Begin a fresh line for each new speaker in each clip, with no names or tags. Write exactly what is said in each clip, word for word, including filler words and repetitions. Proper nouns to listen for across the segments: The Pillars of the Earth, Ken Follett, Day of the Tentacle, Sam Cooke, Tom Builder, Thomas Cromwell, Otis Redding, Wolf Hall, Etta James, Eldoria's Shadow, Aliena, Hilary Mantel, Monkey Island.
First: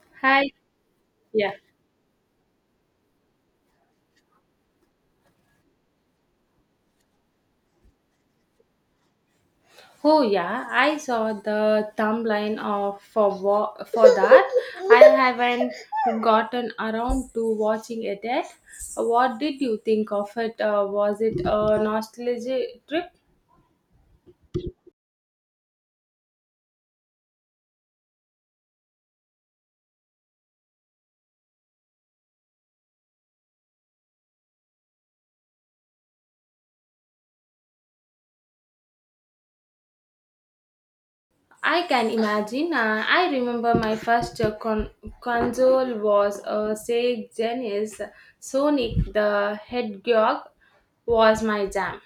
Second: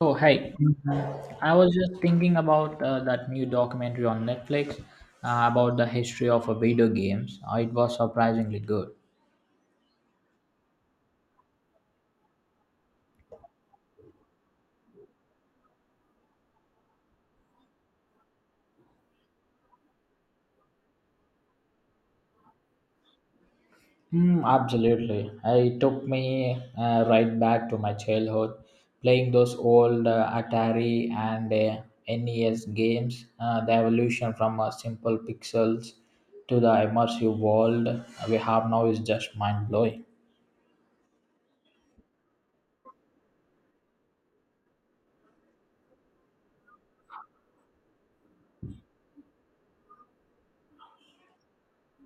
Oh,
Hi.
hey.
Yeah.
I was just thinking about uh, that new documentary on Netflix uh, about the history of uh, video games. Uh, it was surprisingly good.
Oh yeah, I saw the thumbnail of for wa- for that. I haven't gotten around to watching it yet. What did you think of it? Uh, was it a nostalgia trip?
Mm, absolutely. Uh, It took me uh, right back to my childhood, playing those old uh, Atari and uh, N E S games, uh, the evolution from uh, simple pixels to the immersive world we have now is just mind blowing.
I can imagine. Uh, I remember my first uh, con- console was a Sega Genesis. Sonic the Hedgehog was my jam.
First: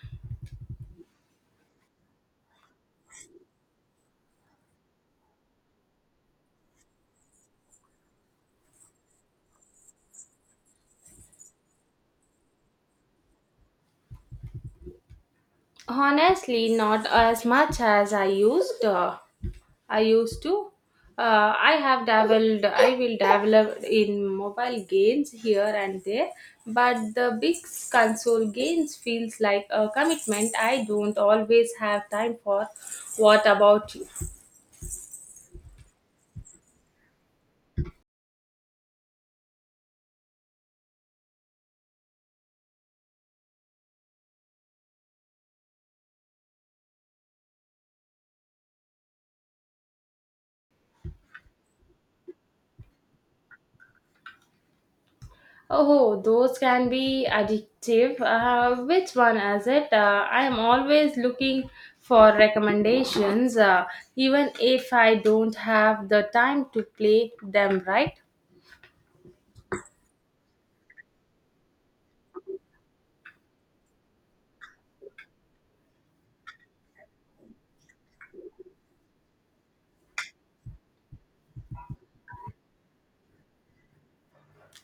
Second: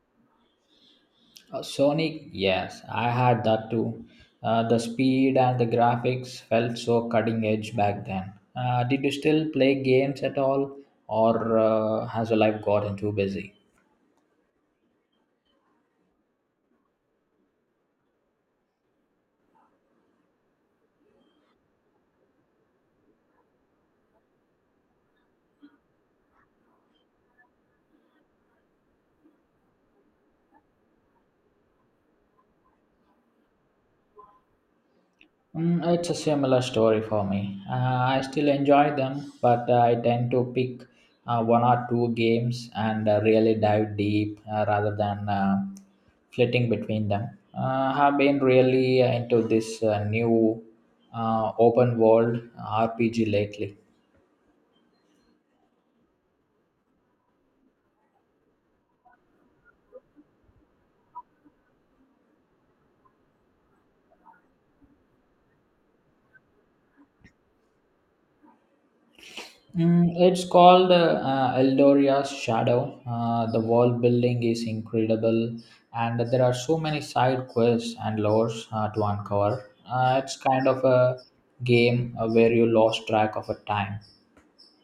Uh, Sonic, yes, I had that too. Uh, the speed and the graphics felt so cutting edge back then. Uh, did you still play games at all, or uh, has your life gotten too busy?
Honestly, not as much as I used. Uh, I used to. Uh, I have dabbled, I will dabble in mobile games here and there, but the big console games feels like a commitment I don't always have time for. What about you?
Mm, it's a similar story for me. Uh, I still enjoy them, but uh, I tend to pick uh, one or two games and uh, really dive deep uh, rather than uh, flitting between them. Uh, I've been really into this uh, new uh, open world R P G lately.
Oh, those can be addictive. Uh, which one is it? Uh, I am always looking for recommendations, uh, even if I don't have the time to play them right.
Mm, it's called uh, uh, Eldoria's Shadow. Uh, the world building is incredible, and there are so many side quests and lores uh, to uncover. Uh, it's kind of a game uh, where you lost track of a time.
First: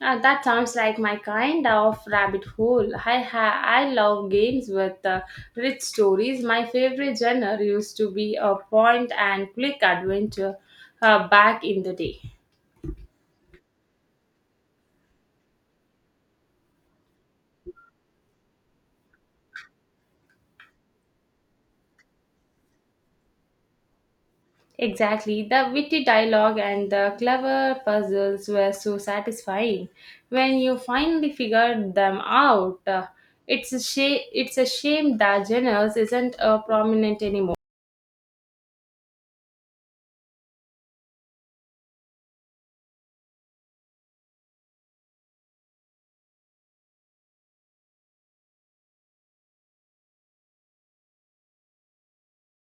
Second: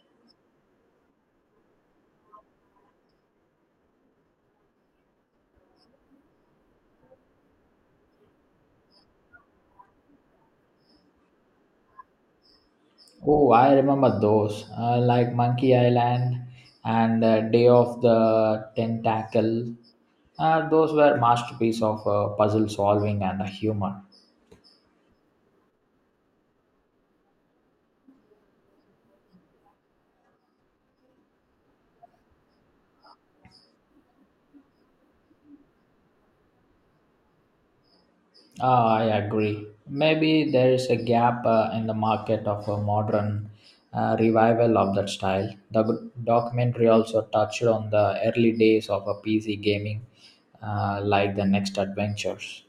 Uh, that sounds like my kind of rabbit hole. I ha- I love games with uh, rich stories. My favorite genre used to be a point and click adventure uh, back in the day.
Oh, I remember those, uh, like Monkey Island and uh, Day of the Tentacle. Uh, those were masterpiece of uh, puzzle solving and uh, humor.
Exactly, the witty dialogue and the clever puzzles were so satisfying. When you finally figured them out, uh, it's a shame. It's a shame that genres isn't uh, prominent anymore.
Ah, I agree. Maybe there is a gap uh, in the market of a modern uh, revival of that style. The g- documentary also touched on the early days of a P C gaming, uh, like the Next Adventures.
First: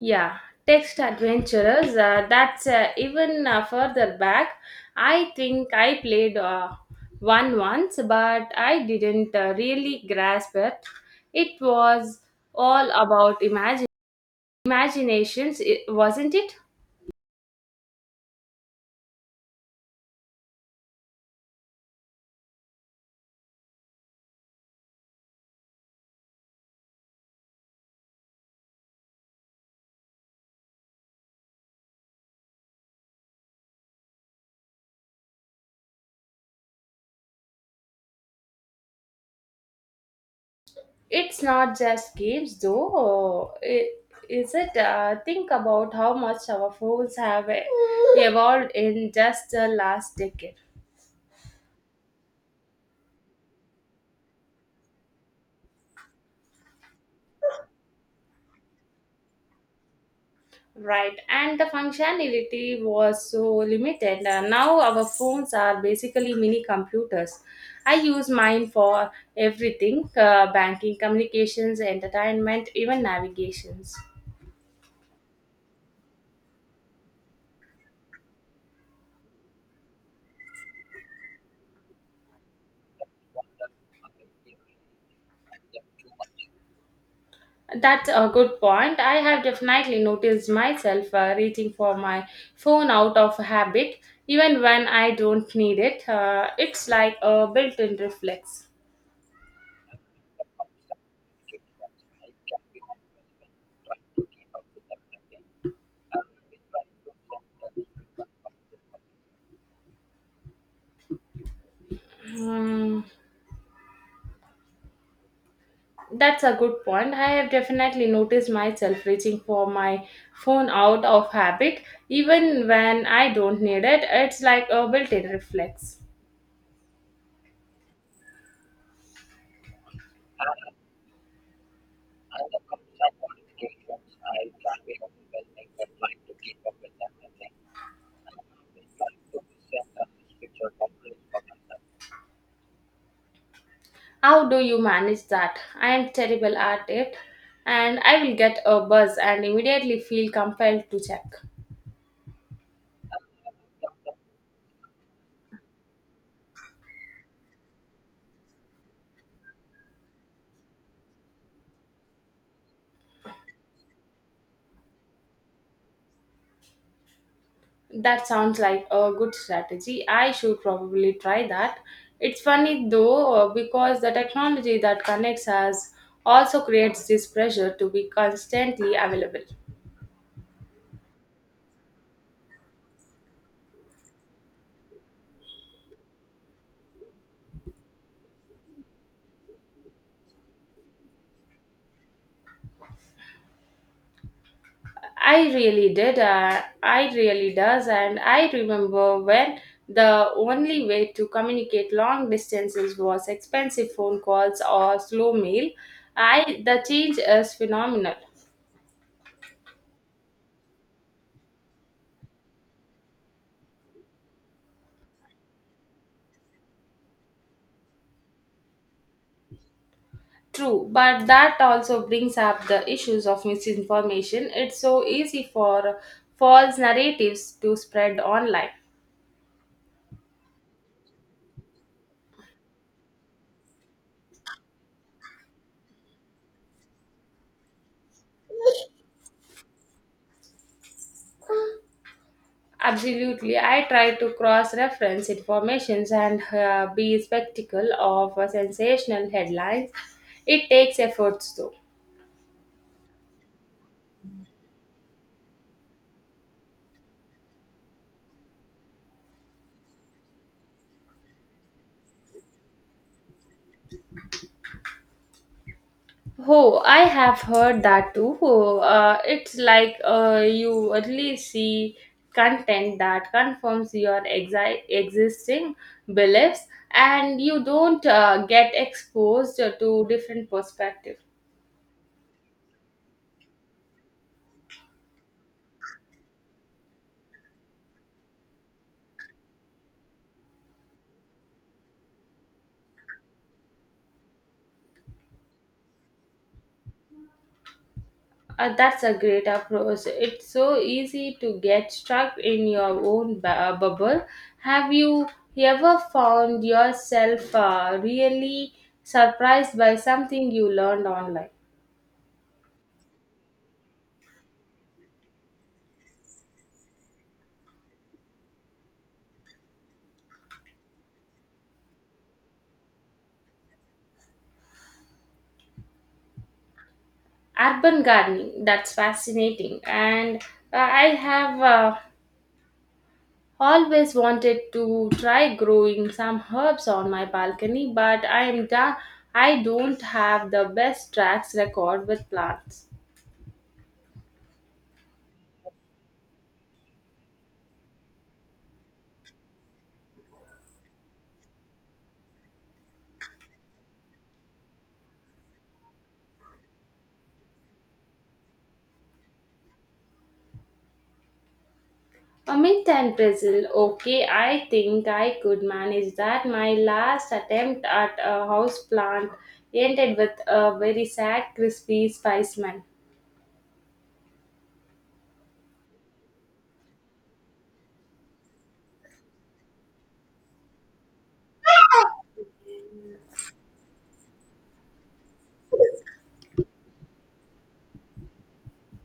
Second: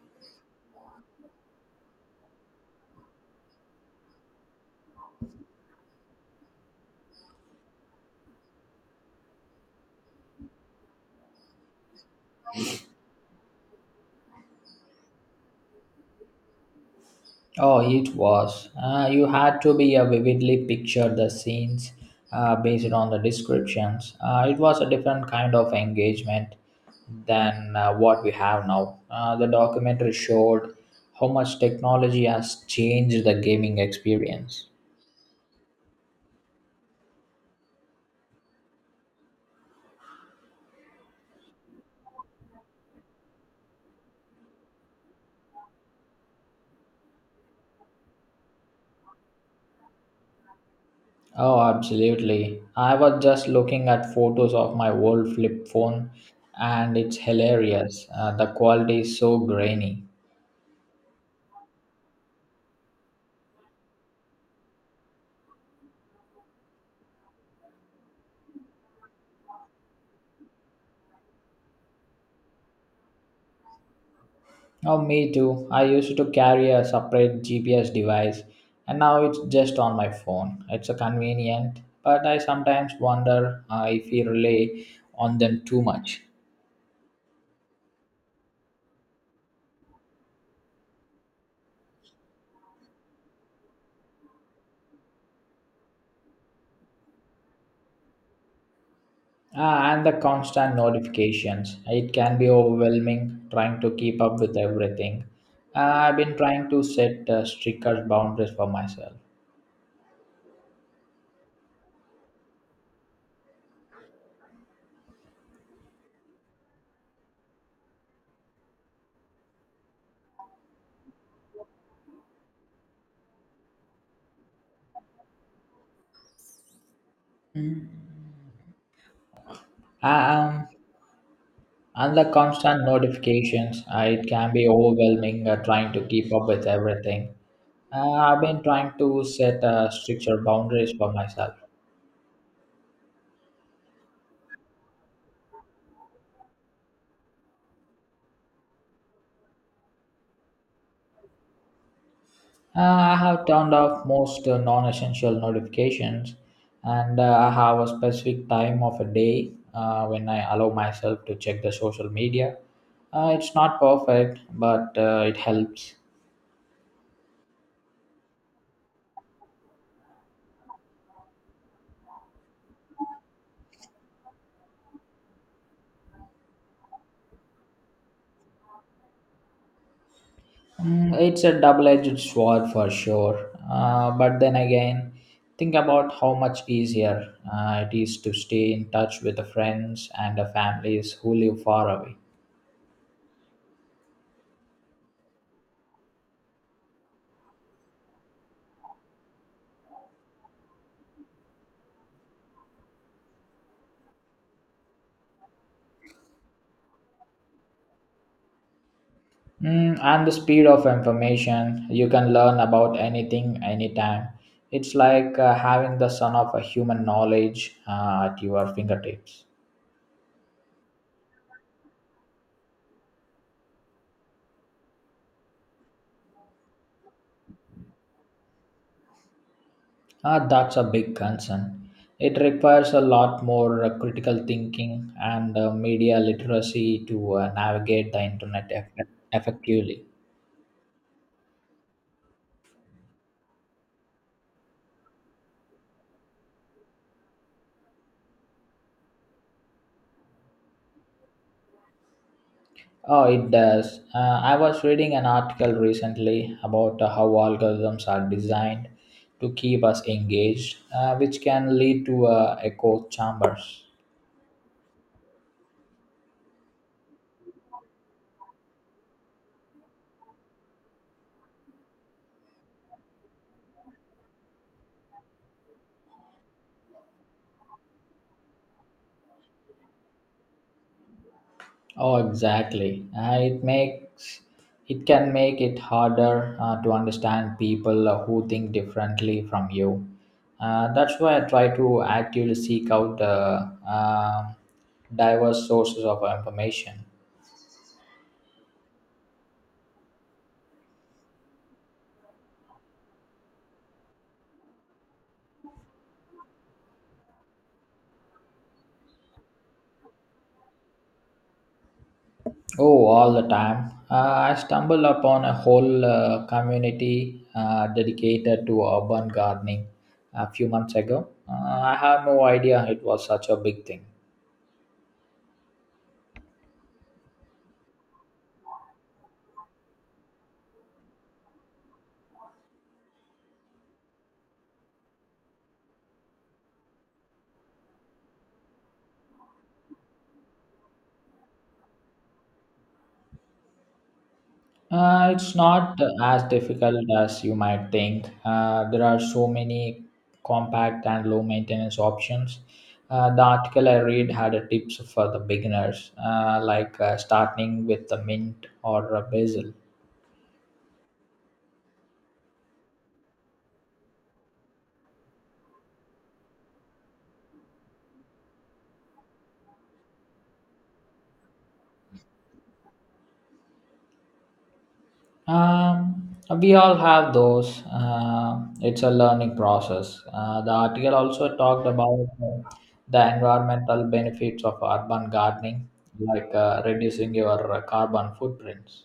Yeah, text adventurers. Uh, that's uh, even uh, further back. I think I played uh, one once, but I didn't uh, really grasp it. It was all about imagine imaginations, I wasn't it?
Oh, it was. Uh, you had to be uh, vividly picture the scenes uh, based on the descriptions. Uh, it was a different kind of engagement than uh, what we have now. Uh, the documentary showed how much technology has changed the gaming experience.
It's not just games, though. It, is it? Uh, think about how much our phones have uh, evolved in just the last decade.
Oh, absolutely. I was just looking at photos of my old flip phone and it's hilarious. Uh, the quality is so grainy.
Right, and the functionality was so limited. Uh, now our phones are basically mini computers. I use mine for everything uh, banking, communications, entertainment, even navigations.
Oh, me too. I used to carry a separate G P S device and now it's just on my phone. It's a convenient, but I sometimes wonder uh, if we rely on them too much.
That's a good point. I have definitely noticed myself uh, reaching for my phone out of habit, even when I don't need it. Uh, it's like a built in reflex.
Ah, and the constant notifications. It can be overwhelming trying to keep up with everything. Uh, I've been trying to set uh, stricter boundaries for myself.
Hmm. That's a good point. I have definitely noticed myself reaching for my phone out of habit, even when I don't need it. It's like a built in reflex.
Um, and the constant notifications, uh, it can be overwhelming uh, trying to keep up with everything. Uh, I've been trying to set uh, stricter boundaries for myself.
How do you manage that? I am terrible at it, and I will get a buzz and immediately feel compelled to check.
Uh, I have turned off most uh, non essential notifications and uh, I have a specific time of a day uh, when I allow myself to check the social media. Uh, it's not perfect, but uh, it helps.
That sounds like a good strategy. I should probably try that. It's funny though, uh, because the technology that connects us also creates this pressure to be constantly available.
Mm, it's a double edged sword for sure. Uh, but then again, think about how much easier uh, it is to stay in touch with the friends and the families who live far away.
I really did. Uh, I really does. And I remember when the only way to communicate long distances was expensive phone calls or slow mail. I the change is phenomenal.
Mm, and the speed of information, you can learn about anything, anytime. It's like uh, having the sun of a human knowledge uh, at your fingertips.
True, but that also brings up the issues of misinformation. It's so easy for false narratives to spread online.
Uh, that's a big concern. It requires a lot more uh, critical thinking and uh, media literacy to uh, navigate the internet eff- effectively.
Absolutely. I try to cross reference informations and uh, be spectacle of uh, sensational headlines. It takes efforts though.
Oh, it does. Uh, I was reading an article recently about uh, how algorithms are designed to keep us engaged, uh, which can lead to uh, echo chambers.
Oh, I have heard that too. Oh, uh, it's like uh, you only see content that confirms your exi- existing beliefs and you don't uh, get exposed to different perspectives.
Oh, exactly. Uh, it makes it can make it harder uh, to understand people uh, who think differently from you. Uh, that's why I try to actively seek out uh, um diverse sources of information.
Uh, that's a great approach. It's so easy to get stuck in your own bu- uh, bubble. Have you ever found yourself uh, really surprised by something you learned online?
Oh, all the time. Uh, I stumbled upon a whole uh, community uh, dedicated to urban gardening a few months ago. Uh, I had no idea it was such a big thing.
Urban gardening, that's fascinating. And uh, I have uh, always wanted to try growing some herbs on my balcony, but I am da- I don't have the best tracks record with plants.
Uh, it's not as difficult as you might think. Uh, there are so many compact and low maintenance options. Uh, the article I read had a tips for the beginners, uh, like uh, starting with the mint or a basil.
Amit and Brazil. Okay, I think I could manage that. My last attempt at a house plant ended with a very sad, crispy spiceman.
Um, we all have those. Uh, it's a learning process. Uh, the article also talked about uh, the environmental benefits of urban gardening, like uh, reducing your uh, carbon footprints.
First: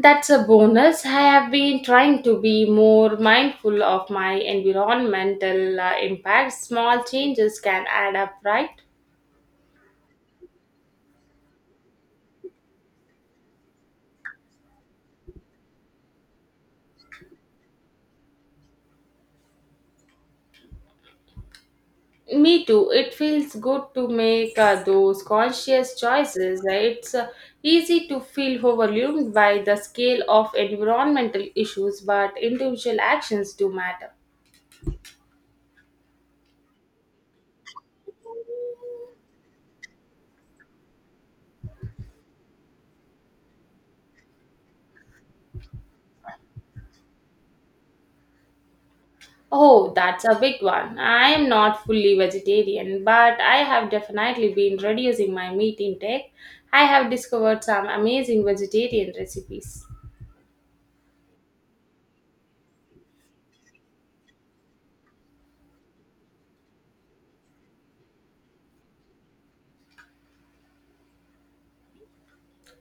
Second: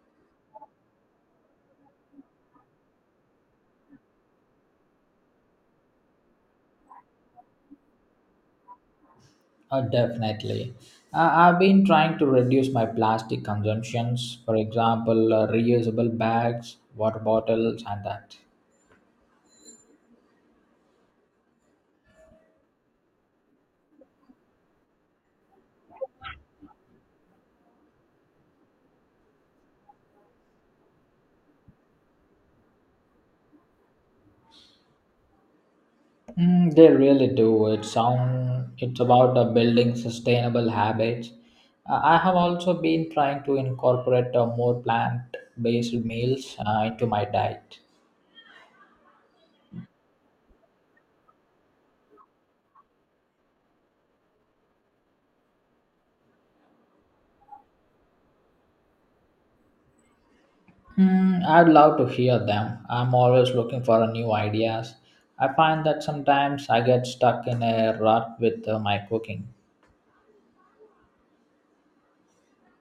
That's a bonus. I have been trying to be more mindful of my environmental uh, impact. Small changes can add up, right?
Uh, definitely. Uh, I've been trying to reduce my plastic consumptions, for example, uh, reusable bags, water bottles, and that.
Me too. It feels good to make uh, those conscious choices. Right? It's uh, easy to feel overwhelmed by the scale of environmental issues, but individual actions do matter.
Mm, they really do. It sound it's about uh, building sustainable habits. Uh, I have also been trying to incorporate uh, more plant-based meals uh, into my diet.
Oh, that's a big one. I am not fully vegetarian, but I have definitely been reducing my meat intake. I have discovered some amazing vegetarian recipes.
Hmm, I'd love to hear them. I'm always looking for uh, new ideas. I find that sometimes I get stuck in a rut with uh, my cooking.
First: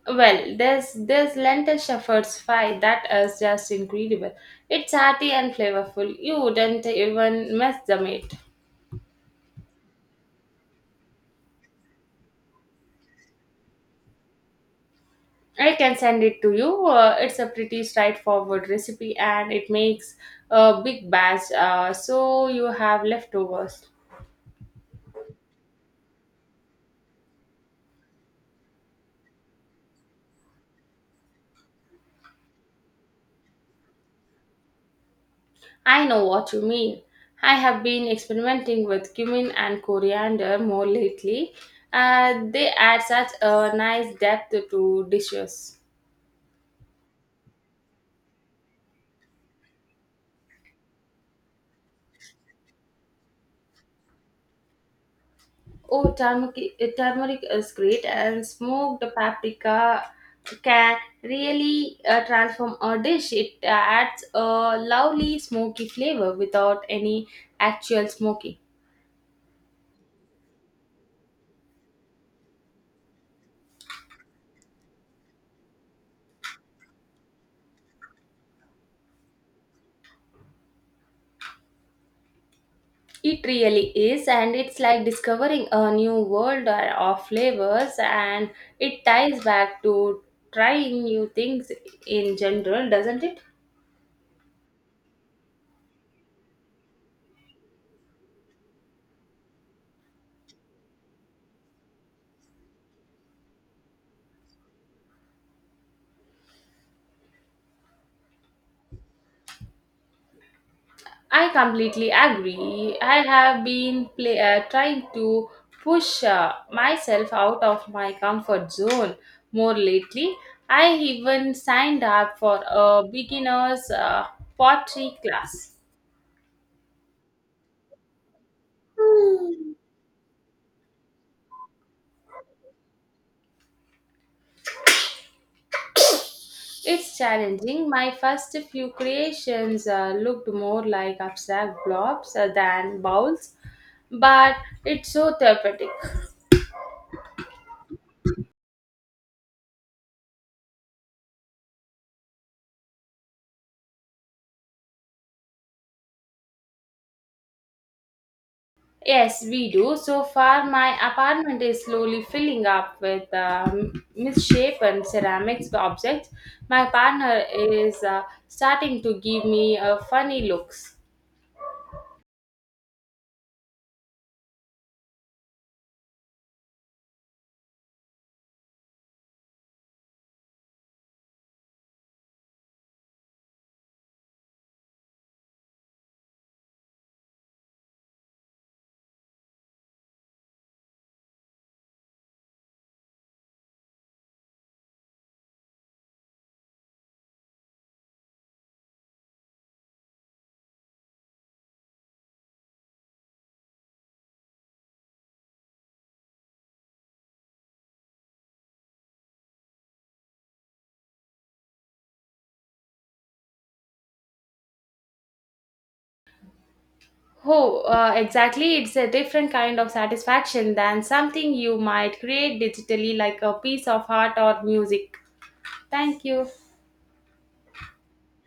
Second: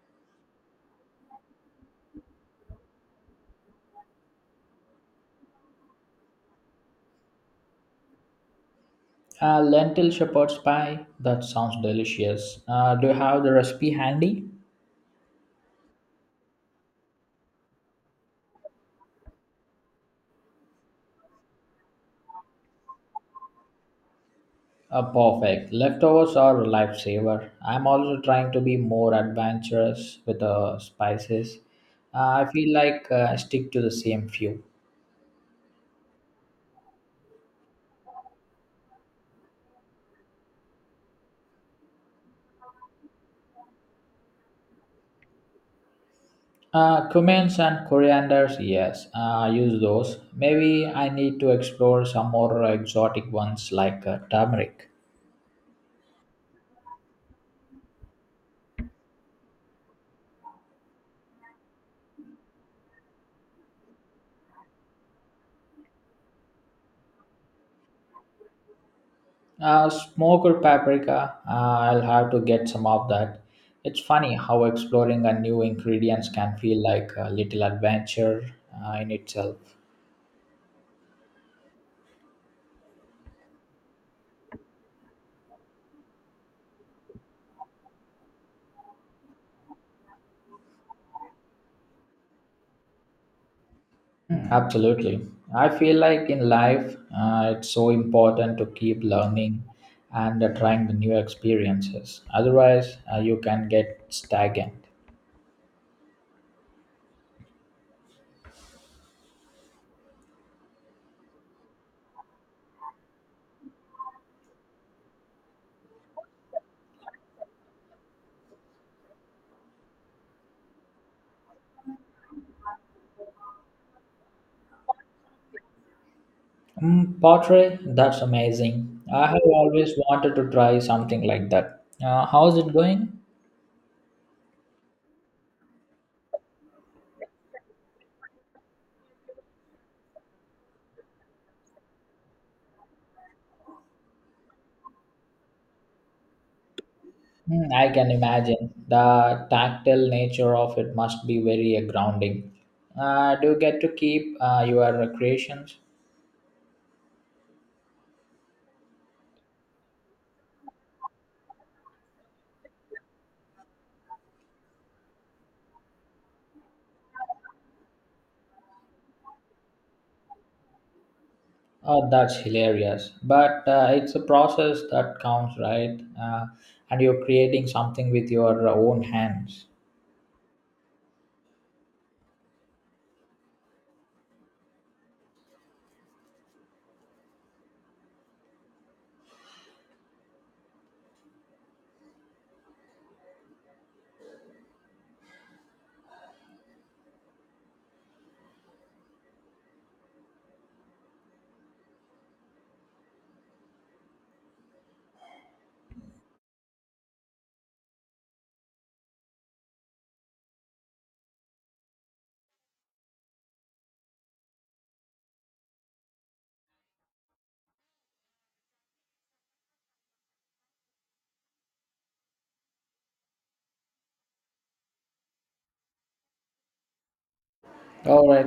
Well, this this lentil shepherd's pie that is just incredible. It's hearty and flavorful. You wouldn't even miss the meat.
Uh, lentil shepherd's pie, that sounds delicious. Uh, do you have the recipe handy?
I can send it to you. Uh, it's a pretty straightforward recipe, and it makes a big batch, uh, so you have leftovers.
Uh, perfect. Leftovers are a lifesaver. I'm also trying to be more adventurous with the spices. Uh, I feel like uh, I stick to the same few.
I know what you mean. I have been experimenting with cumin and coriander more lately. Uh, they add such a nice depth to dishes.
Uh, cumins and corianders, yes, uh, I use those. Maybe I need to explore some more exotic ones like uh, turmeric.
Oh, turmeric, uh, turmeric is great, and smoked paprika can really uh, transform a dish. It uh, adds a lovely smoky flavor without any actual smoky.
Uh, smoked paprika, uh, I'll have to get some of that. It's funny how exploring a new ingredients can feel like a little adventure uh, in itself.
It really is, and it's like discovering a new world uh, of flavors, and it ties back to trying new things in general, doesn't it?
Mm, absolutely. I feel like in life, uh, it's so important to keep learning and uh, trying the new experiences. Otherwise, uh, you can get stagnant.
I completely agree. I have been play, uh, trying to push uh, myself out of my comfort zone more lately. I even signed up for a beginner's uh, pottery class.
Mm, pottery, that's amazing. I have always wanted to try something like that. Uh, how's it going?
It's challenging. My first few creations uh, looked more like abstract blobs uh, than bowls, but it's so therapeutic.
Mm, I can imagine. The tactile nature of it must be very uh, grounding. Uh, do you get to keep uh, your creations?
Yes, we do. So far, my apartment is slowly filling up with um, misshapen ceramics objects. My partner is uh, starting to give me uh, funny looks.
Oh, that's hilarious. But uh, it's a process that counts, right? Uh, and you're creating something with your own hands.
Oh, uh, exactly. It's a different kind of satisfaction than something you might create digitally, like a piece of art or music. Thank you.
All right.